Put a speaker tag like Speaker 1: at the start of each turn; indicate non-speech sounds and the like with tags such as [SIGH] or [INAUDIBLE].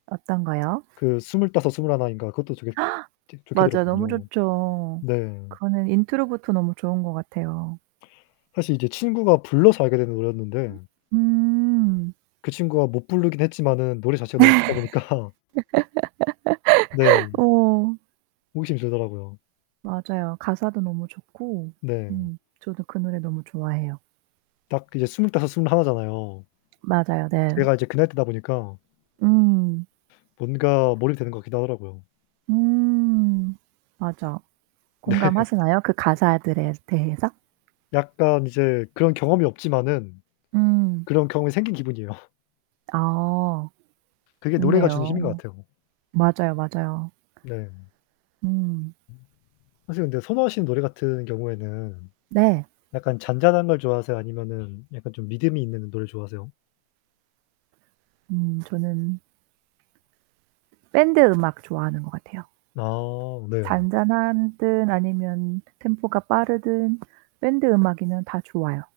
Speaker 1: 어떤거요?
Speaker 2: 그 스물다섯 스물하나인가 그것도 되게
Speaker 1: [GASPS]
Speaker 2: 되게 좋게
Speaker 1: 맞아요, 너무
Speaker 2: 들었거든요.
Speaker 1: 좋죠.
Speaker 2: 네.
Speaker 1: 그거는 인트로부터 너무 좋은 것 같아요.
Speaker 2: 사실 이제 친구가 불러서 알게 되는 노래였는데
Speaker 1: 음.
Speaker 2: 그 친구가 못 부르긴 했지만은 노래 자체가 너무 좋다 보니까 네.
Speaker 1: [LAUGHS] 어.
Speaker 2: 호기심이 들더라고요.
Speaker 1: 맞아요. 가사도 너무 좋고
Speaker 2: 네.
Speaker 1: 음 저도 그 노래 너무 좋아해요.
Speaker 2: 딱 이제 스물다섯 스물하나잖아요.
Speaker 1: 맞아요. 네.
Speaker 2: 제가 이제 그 나이 때다 보니까
Speaker 1: 음.
Speaker 2: 뭔가 몰입이 되는 것 같기도 하더라고요.
Speaker 1: 음 맞아.
Speaker 2: 네.
Speaker 1: 공감하시나요? 그 가사들에 대해서?
Speaker 2: 약간 이제 그런 경험이 없지만은
Speaker 1: 음.
Speaker 2: 그런 경험이 생긴 기분이에요.
Speaker 1: 아.
Speaker 2: 그게 노래가 주는
Speaker 1: 좋네요.
Speaker 2: 힘인 것 같아요.
Speaker 1: 맞아요, 맞아요.
Speaker 2: 네.
Speaker 1: 음.
Speaker 2: 사실 근데 선호하시는 노래 같은 경우에는
Speaker 1: 네.
Speaker 2: 약간 잔잔한 걸 좋아하세요? 아니면은 약간 좀 믿음이 있는 노래를 좋아하세요?
Speaker 1: 음 저는 ...밴드 음악 좋아하는 것 같아요.
Speaker 2: 아 네.
Speaker 1: 잔잔한든 아니면 템포가 빠르든 밴드 음악이면 다 좋아요.